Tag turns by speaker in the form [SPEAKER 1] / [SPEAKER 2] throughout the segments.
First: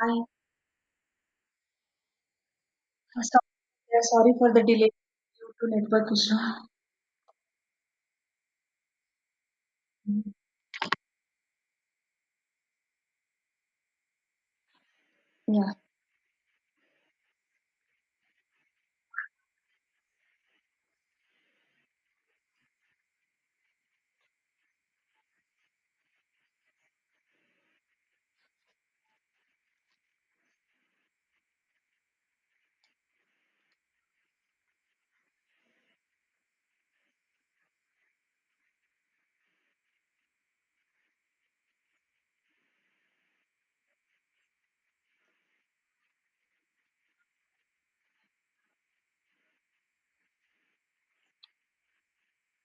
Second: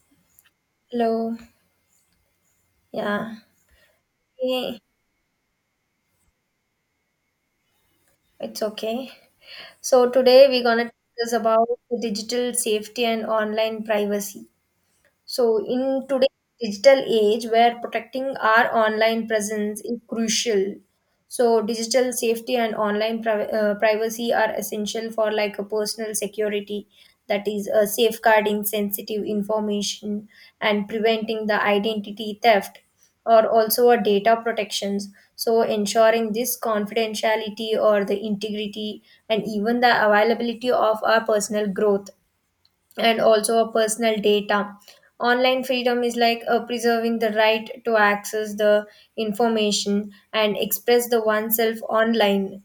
[SPEAKER 1] Hi.
[SPEAKER 2] Hello. Yeah.
[SPEAKER 1] Sorry for the
[SPEAKER 2] Hey,
[SPEAKER 1] delay due to network issue.
[SPEAKER 2] it's okay. So
[SPEAKER 1] Mm.
[SPEAKER 2] today we're gonna discuss about digital safety and online privacy. So
[SPEAKER 1] Yeah.
[SPEAKER 2] in today's digital age where protecting our online presence is crucial, so digital safety and online privacy are essential for like a personal security, that is safeguarding sensitive information and preventing the identity theft, or also a data protections, so ensuring this confidentiality or the integrity and even the availability of our personal growth and also a personal data. Online freedom is like preserving the right to access the information and express the oneself online.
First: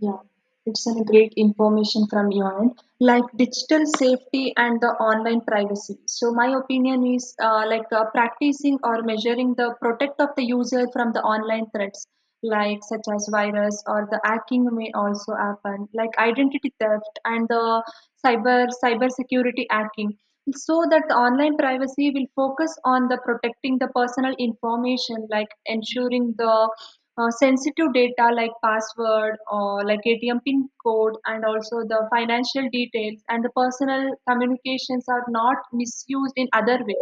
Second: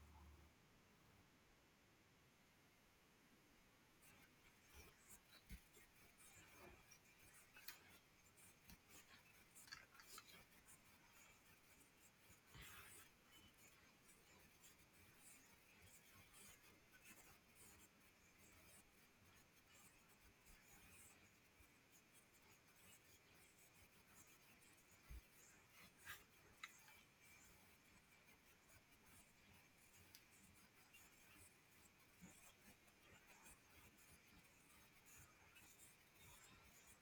[SPEAKER 1] Yeah, it's a great information from your end, like digital safety and the online privacy. So my opinion is like practicing or measuring the protect of the user from the online threats, like such as virus or the hacking may also happen, like identity theft and the cyber security hacking. So that the online privacy will focus on the protecting the personal information, like ensuring the sensitive data like password or like ATM pin code and also the financial details and the personal communications are not misused in other way.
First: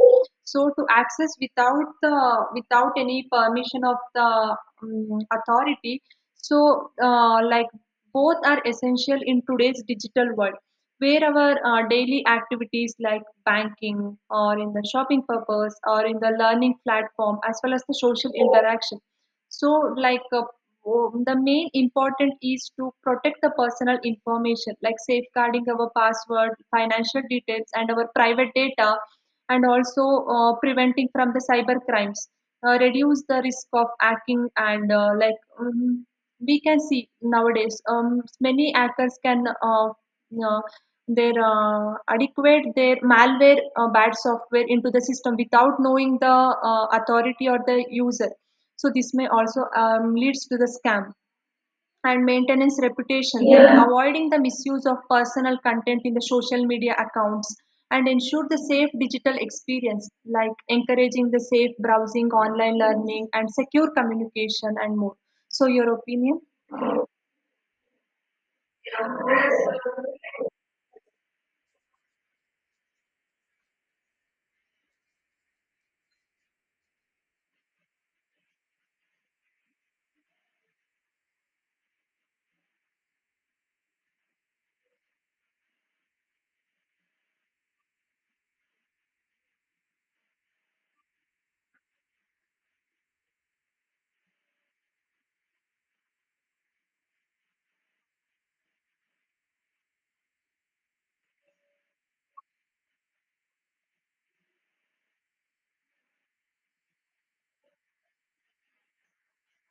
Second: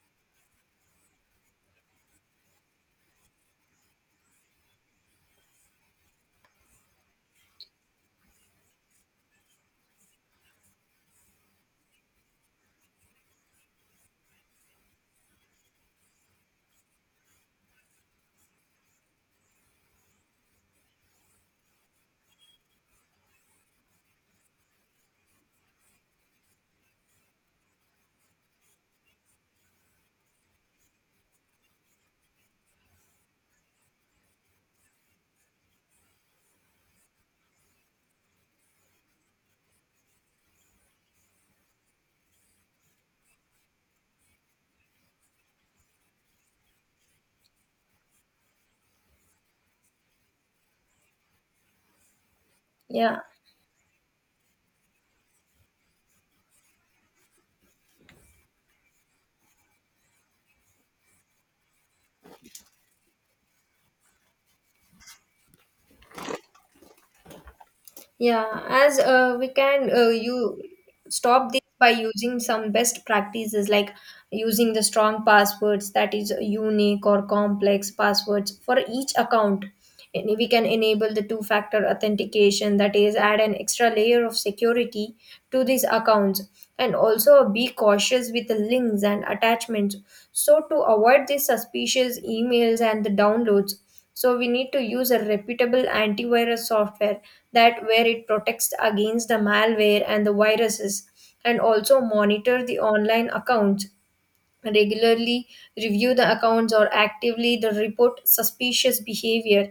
[SPEAKER 1] So to access without any permission of the authority, so like both are essential in today's digital world where our daily activities like banking or in the shopping purpose or in the learning platform as well as the social interaction, so like the main important is to protect the personal information, like safeguarding our password, financial details, and our private data, and also preventing from the cyber crimes, reduce the risk of hacking and like we can see nowadays, many hackers can uh, their adequate their malware, bad software into the system without knowing the authority or the user, so this may also leads to the scam and maintenance
[SPEAKER 2] Yeah.
[SPEAKER 1] reputation. They are avoiding the misuse of personal content in the social media accounts and ensure the safe digital experience like encouraging the safe browsing, online learning, and secure communication and more. So your opinion.
[SPEAKER 2] Yeah, as we can you stop this by using some best practices like using the strong passwords, that is unique or complex passwords for each account. And we can enable the two-factor authentication, that is add an extra layer of security to these accounts, and also be cautious with the links and attachments, so to avoid these suspicious emails and the downloads. So we need to use a reputable antivirus software that where it protects against the malware and the viruses, and also monitor the online accounts regularly, review the accounts or actively the report suspicious behavior.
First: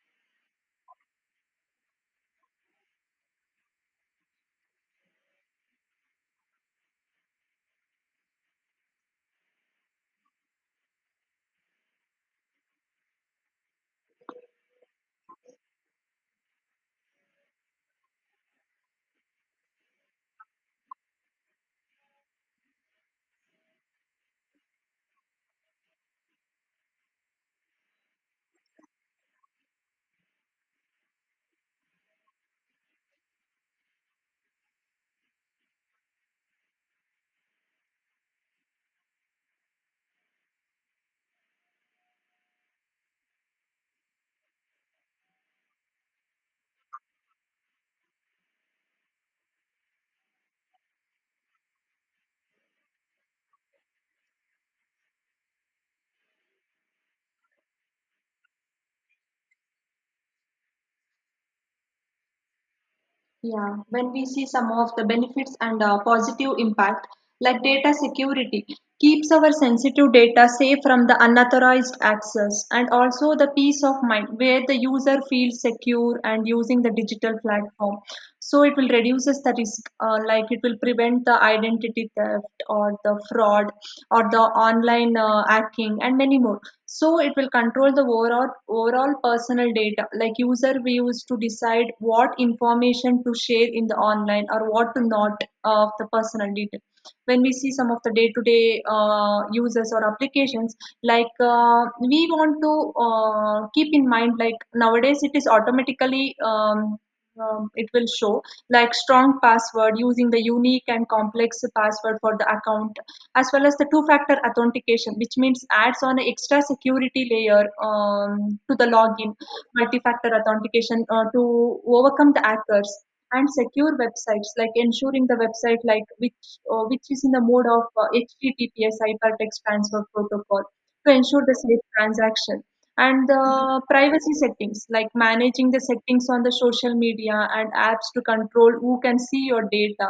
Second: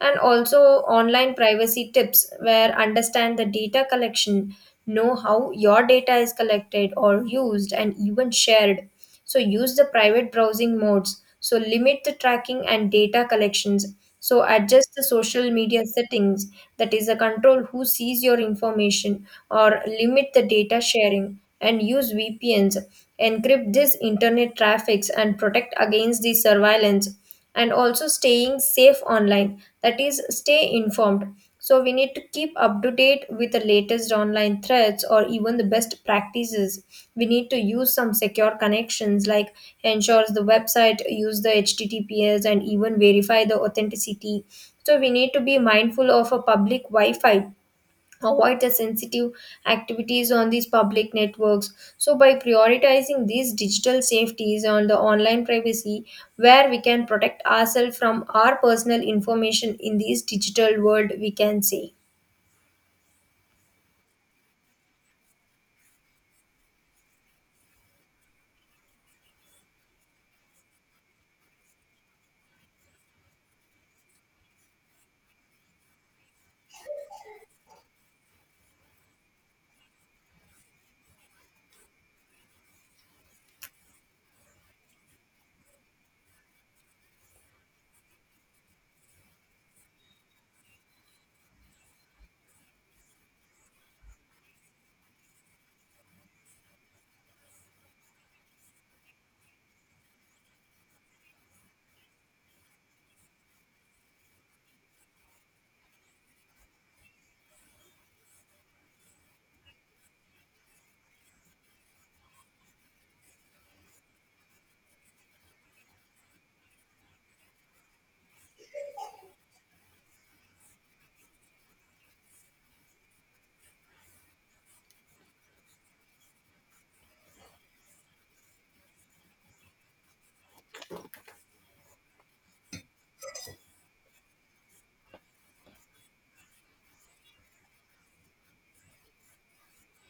[SPEAKER 2] And also online privacy tips where understand the data collection, know how your data is collected or used and even shared. So use the private browsing modes, so limit the tracking and data collections. So adjust the social media settings, that is, the control who sees your information, or limit the data sharing and use VPNs. Encrypt this internet traffics and protect against the surveillance. And also staying safe online, that is stay informed, so we need to keep up to date with the latest online threats or even the best practices. We need to use some secure connections, like ensures the website use the https and even verify the authenticity. So we need to be mindful of a public wi-fi, avoid the sensitive activities on these public networks. So by prioritizing these digital safeties on the online privacy, where we can protect ourselves from our personal information in this digital world, we can say.
[SPEAKER 1] Yeah, when we see some of the benefits and positive impact, like data security, keeps our sensitive data safe from the unauthorized access, and also the peace of mind where the user feels secure and using the digital platform, so it will reduces the risk, like it will prevent the identity theft or the fraud or the online hacking and many more. So it will control the overall personal data, like user we use to decide what information to share in the online or what to not, of the personal detail. When we see some of the day-to-day users or applications, like we want to keep in mind like nowadays it is automatically, it will show like strong password using the unique and complex password for the account, as well as the two factor authentication, which means adds on an extra security layer to the login, multi factor authentication to overcome the hackers, and secure websites like ensuring the website like which is in the mode of https, hypertext transfer protocol, to ensure the safe transaction, and the privacy settings like managing the settings on the social media and apps to control who can see your data,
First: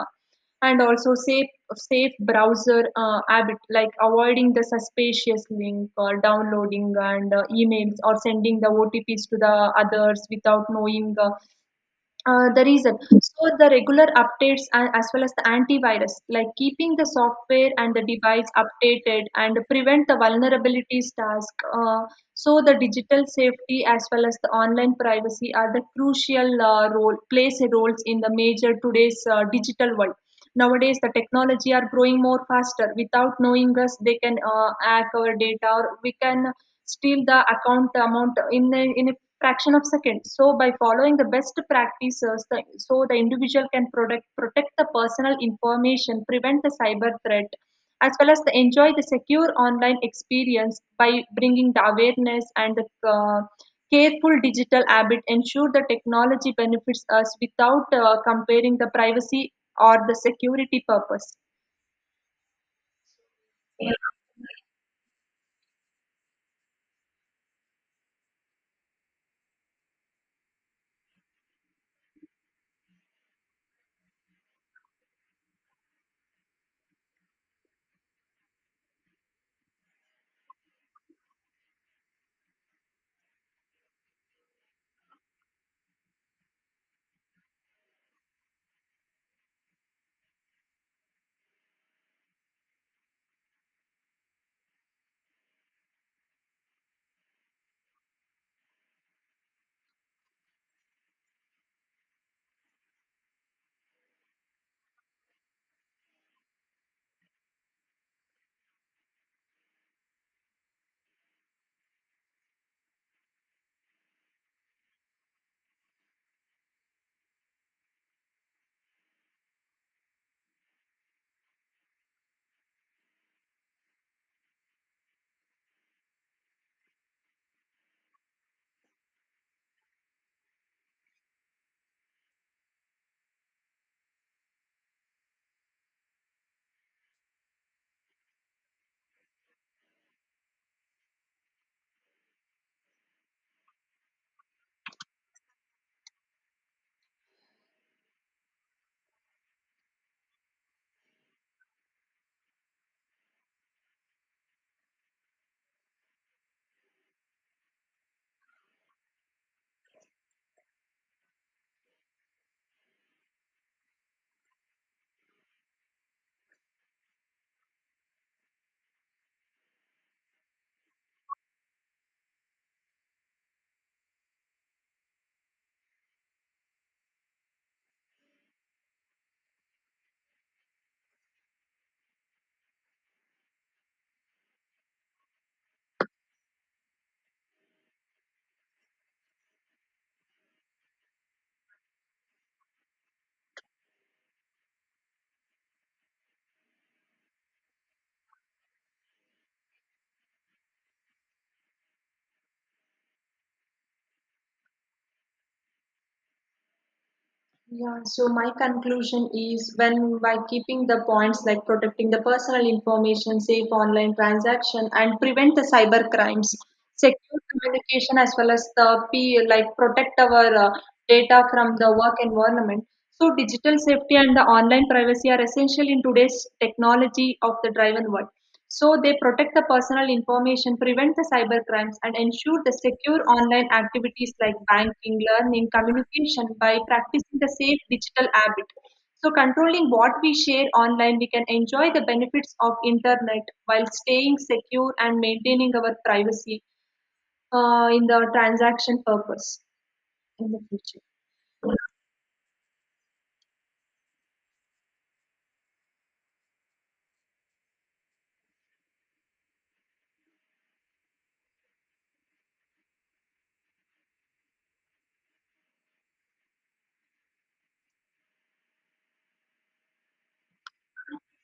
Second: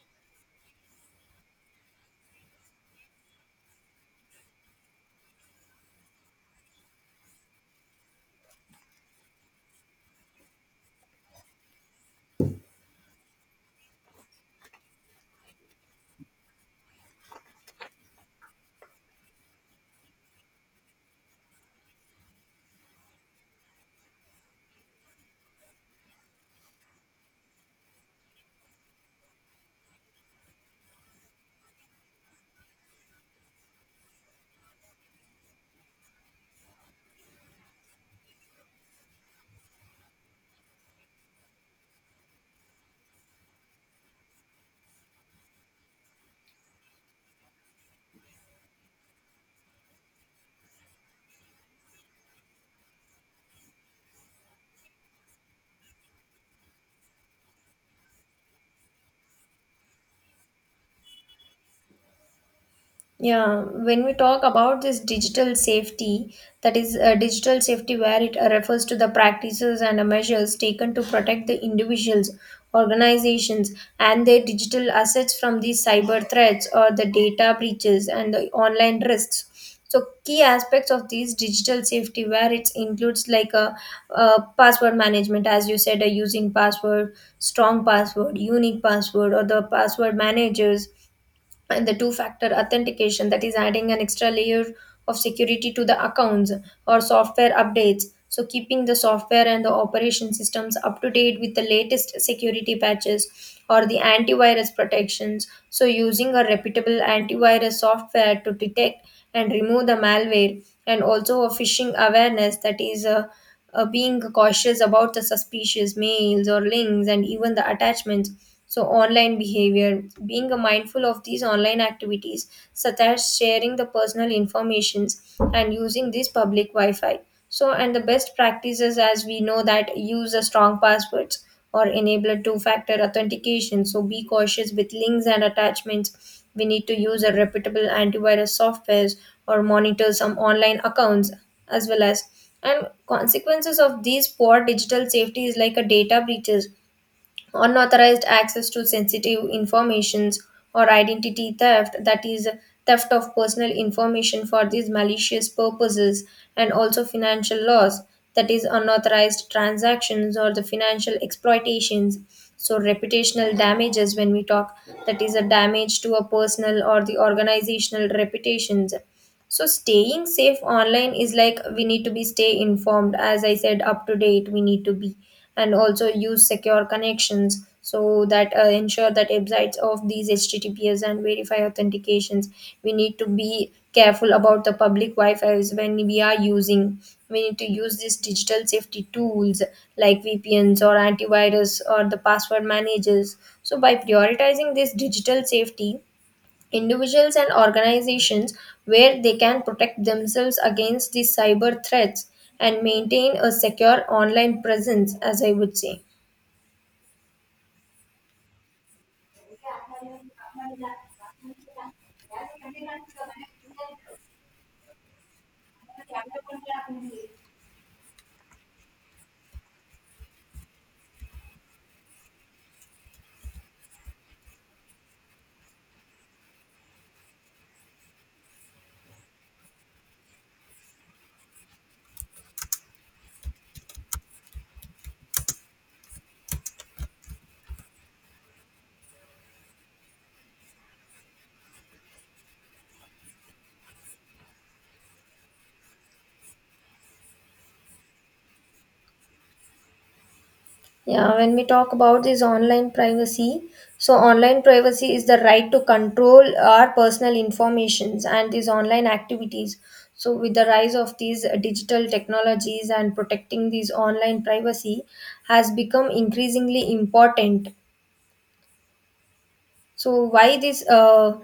[SPEAKER 1] and also safe browser habit, like avoiding the suspicious link or downloading and emails or sending the otps to the others without knowing the reason. So the regular updates and as well as the antivirus, like keeping the software and the device updated and prevent the vulnerabilities task. So the digital safety as well as the online privacy are the crucial role, plays a roles in the major today's digital world. Nowadays, the technology are growing more faster. Without knowing us, they can hack our data, or we can steal the account amount in a fraction of second. So by following the best practices, the, so the individual can protect the personal information, prevent the cyber threat as well as the enjoy the secure online experience by bringing the awareness and the careful digital habit, ensure the technology benefits us without comparing the privacy or the security purpose.
[SPEAKER 2] Yeah, when we talk about this digital safety, that is digital safety, where it refers to the practices and measures taken to protect the individuals, organizations, and their digital assets from these cyber threats or the data breaches and the online risks. So, key aspects of these digital safety, where it includes like a, password management, as you said, a using password, strong password, unique password, or the password managers, and the two factor authentication, that is adding an extra layer of security to the accounts, or software updates, so keeping the software and the operation systems up to date with the latest security patches, or the antivirus protections, so using a reputable antivirus software to detect and remove the malware, and also a phishing awareness, that is being cautious about the suspicious mails or links and even the attachments. So online behavior, being mindful of these online activities such as sharing the personal informations and using this public wi-fi. So, and the best practices, as we know, that use the strong passwords or enable two factor authentication. So be cautious with links and attachments. We need to use a reputable antivirus softwares or monitor some online accounts, as well as, and consequences of these poor digital safety is like a data breaches, unauthorized access to sensitive informations, or identity theft, that is theft of personal information for these malicious purposes, and also financial loss, that is unauthorized transactions or the financial exploitations. So reputational damages, when we talk, that is a damage to a personal or the organizational reputations. So staying safe online is like we need to be stay informed, as I said, up to date. We need to be, and also use secure connections, so that ensure that websites of these HTTPS and verify authentications. We need to be careful about the public Wi-Fi's when we are using. We need to use these digital safety tools like VPNs or antivirus or the password managers. So by prioritizing this digital safety, individuals and organizations, where they can protect themselves against the cyber threats and maintain a secure online presence, as I would say.
[SPEAKER 1] Yeah, so my conclusion is when by keeping the points like protecting the personal information, safe online transaction, and prevent the cyber crimes, secure communication as well as the P, like protect our data from the work environment. So digital safety and the online privacy are essential in today's technology of the driven world. So they protect the personal information, prevent the cyber crimes, and ensure the secure online activities like banking, learning, communication by practicing the safe digital habit. So controlling what we share online, we can enjoy the benefits of internet while staying secure and maintaining our privacy in the transaction purpose in the future.
[SPEAKER 2] Yeah, when we talk about this online privacy, so online privacy is the right to control our personal informations and these online activities. So with the rise of these digital technologies and protecting these online privacy has become increasingly important. So why this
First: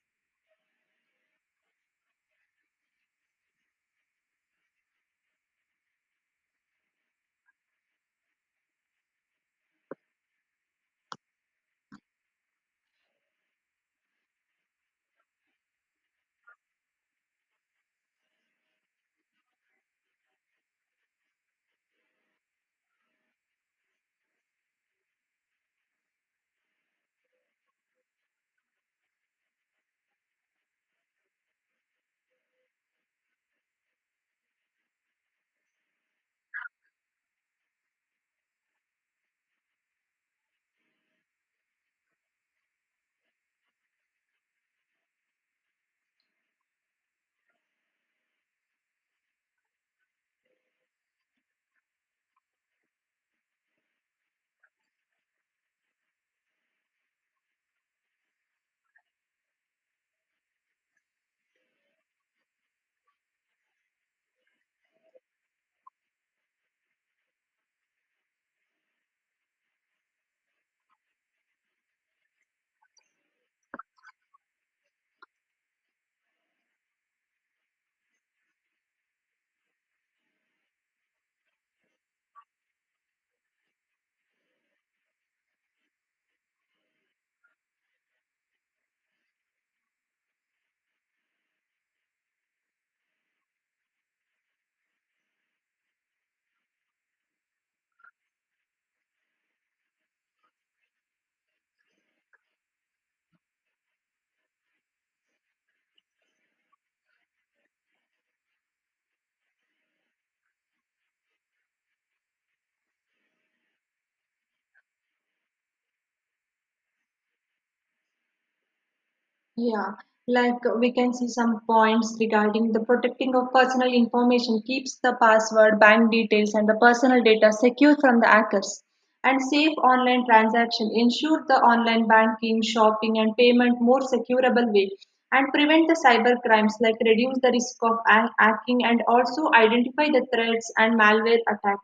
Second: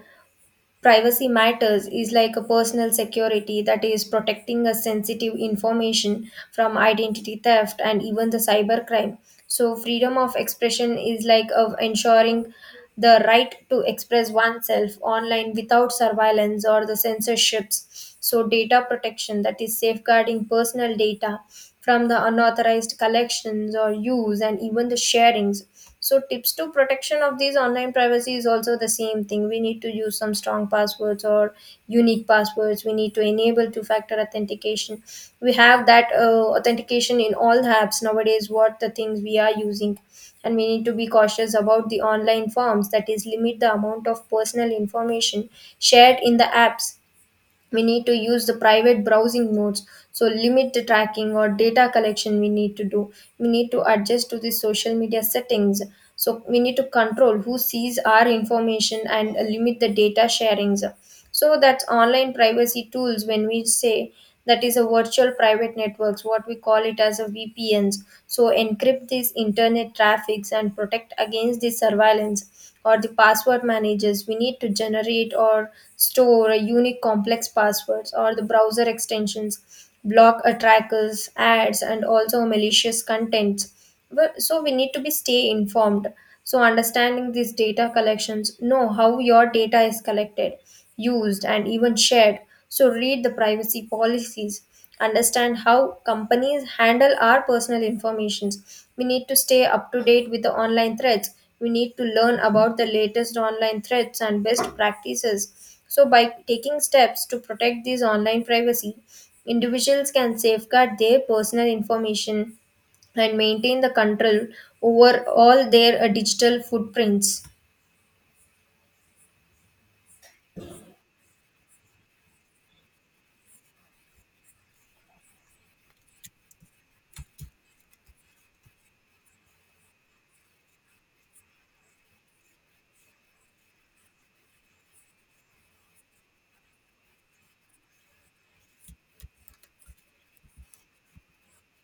[SPEAKER 2] privacy matters is like a personal security, that is protecting a sensitive information from identity theft and even the cybercrime. So freedom of expression is like of ensuring the right to express oneself online without surveillance or the censorships. So data protection, that is safeguarding personal data from the unauthorized collections or use and even the sharings. So tips to protection of these online privacy is also the same thing. We need to use some strong passwords or unique passwords. We need to enable two-factor authentication. We have that authentication in all the apps nowadays. What the things we are using, and we need to be cautious about the online forms. That is, limit the amount of personal information shared in the apps. We need to use the private browsing modes, so limit the tracking or data collection we need to do. We need to adjust to the social media settings, so we need to control who sees our information and limit the data sharings. So that's online privacy tools, when we say, that is a virtual private networks, what we call it as a VPNs. So encrypt these internet traffics and protect against the surveillance, or the password managers. We need to generate or store a unique complex passwords, or the browser extensions, block a trackers, ads, and also malicious contents. Well, so we need to be stay informed. So understanding these data collections, know how your data is collected, used, and even shared. So read the privacy policies. Understand how companies handle our personal informations. We need to stay up to date with the online threats. We need to learn about the latest online threats and best practices. So by taking steps to protect these online privacy, individuals can safeguard their personal information and maintain the control over all their digital footprints.
[SPEAKER 1] Yeah, like we can see some points regarding the protecting of personal information, keeps the password, bank details, and the personal data secure from the hackers. And safe online transaction ensure the online banking, shopping, and payment more securable way, and prevent the cyber crimes like reduce the risk of hacking and also identify the threats and malware attack.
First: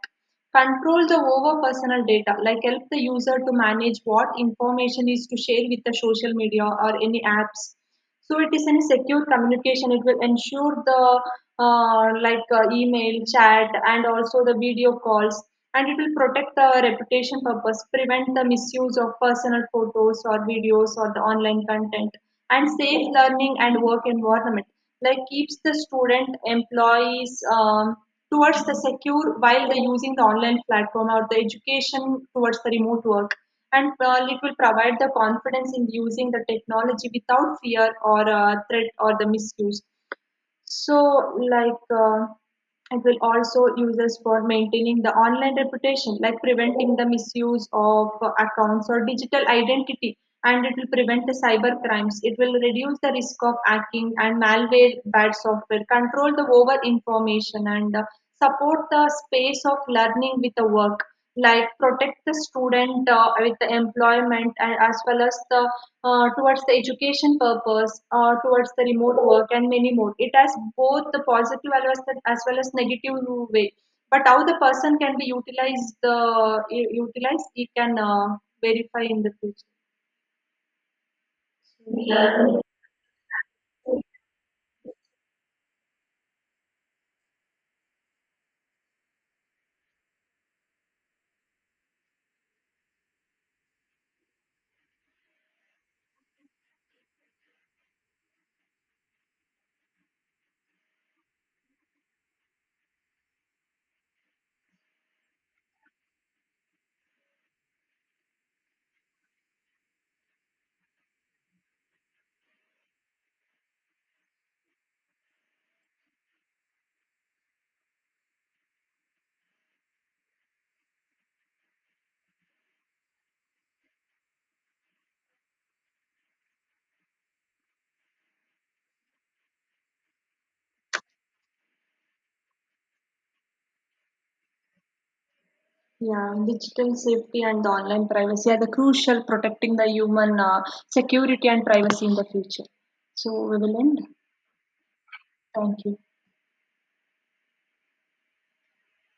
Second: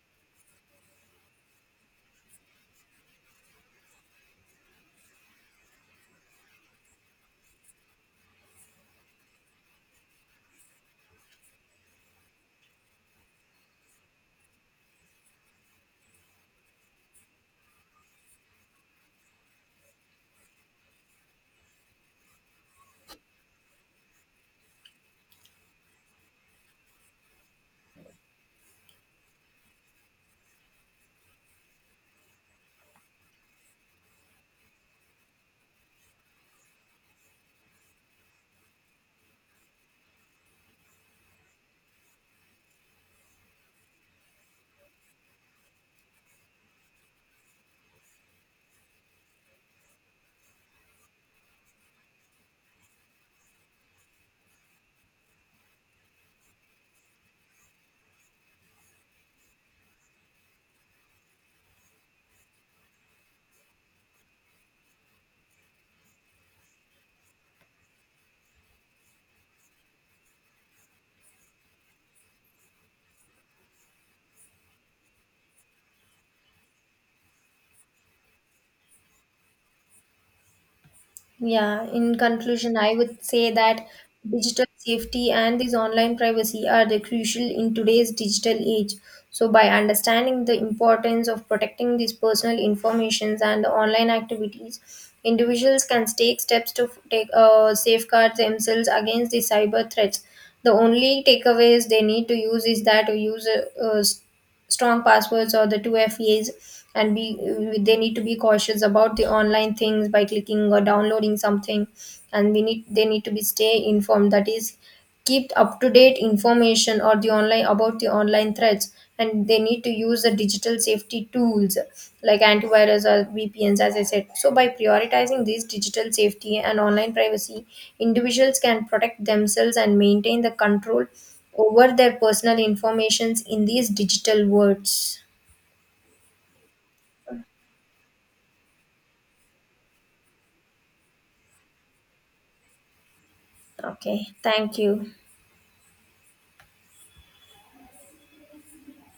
[SPEAKER 1] Control the over personal data, like help the user to manage what information is to share with the social media or any apps. So it is in a secure communication. It will ensure the like email, chat, and also the video calls, and it will protect the reputation purpose, prevent the misuse of personal photos or videos or the online content, and safe learning and work environment. Like keeps the student employees towards the secure while they're using the online platform or the education towards the remote work, and it will provide the confidence in using the technology without fear or threat or the misuse. So, it will also use us for maintaining the online reputation, like preventing the misuse of accounts or digital identity, and it will prevent the cyber crimes. It will reduce the risk of hacking and malware, bad software, control the over information, and support the space of learning with the work. Like protect the student with the employment and as well as the towards the education purpose, towards the remote work, and many more. It has both the positive as well as, the, as well as negative way. But how the person can be utilized, the utilized, it can verify in the future.
[SPEAKER 2] Yeah, in
[SPEAKER 1] Yeah,
[SPEAKER 2] conclusion, I would say that digital safety and this online privacy are the crucial in today's digital age. So by understanding the importance of protecting these personal informations and the online activities, individuals can take steps to f- take safeguard themselves against the cyber threats. The only takeaways they need to use is that to use uh, uh, strong passwords or the 2FAs, and be they need to be cautious about the online things by clicking or downloading something. And we need they need to be stay informed, that is keep up to date information or the online about the online threats, and they need to use the digital safety tools like antivirus or VPNs, as I said. So by prioritizing these digital safety and online privacy, individuals can protect themselves and maintain the control over their personal informations in these digital worlds.
[SPEAKER 1] Yeah, digital safety and the online privacy are the crucial protecting the human security and privacy in the future. So we will end.
[SPEAKER 2] Okay, thank you.
[SPEAKER 1] Thank you.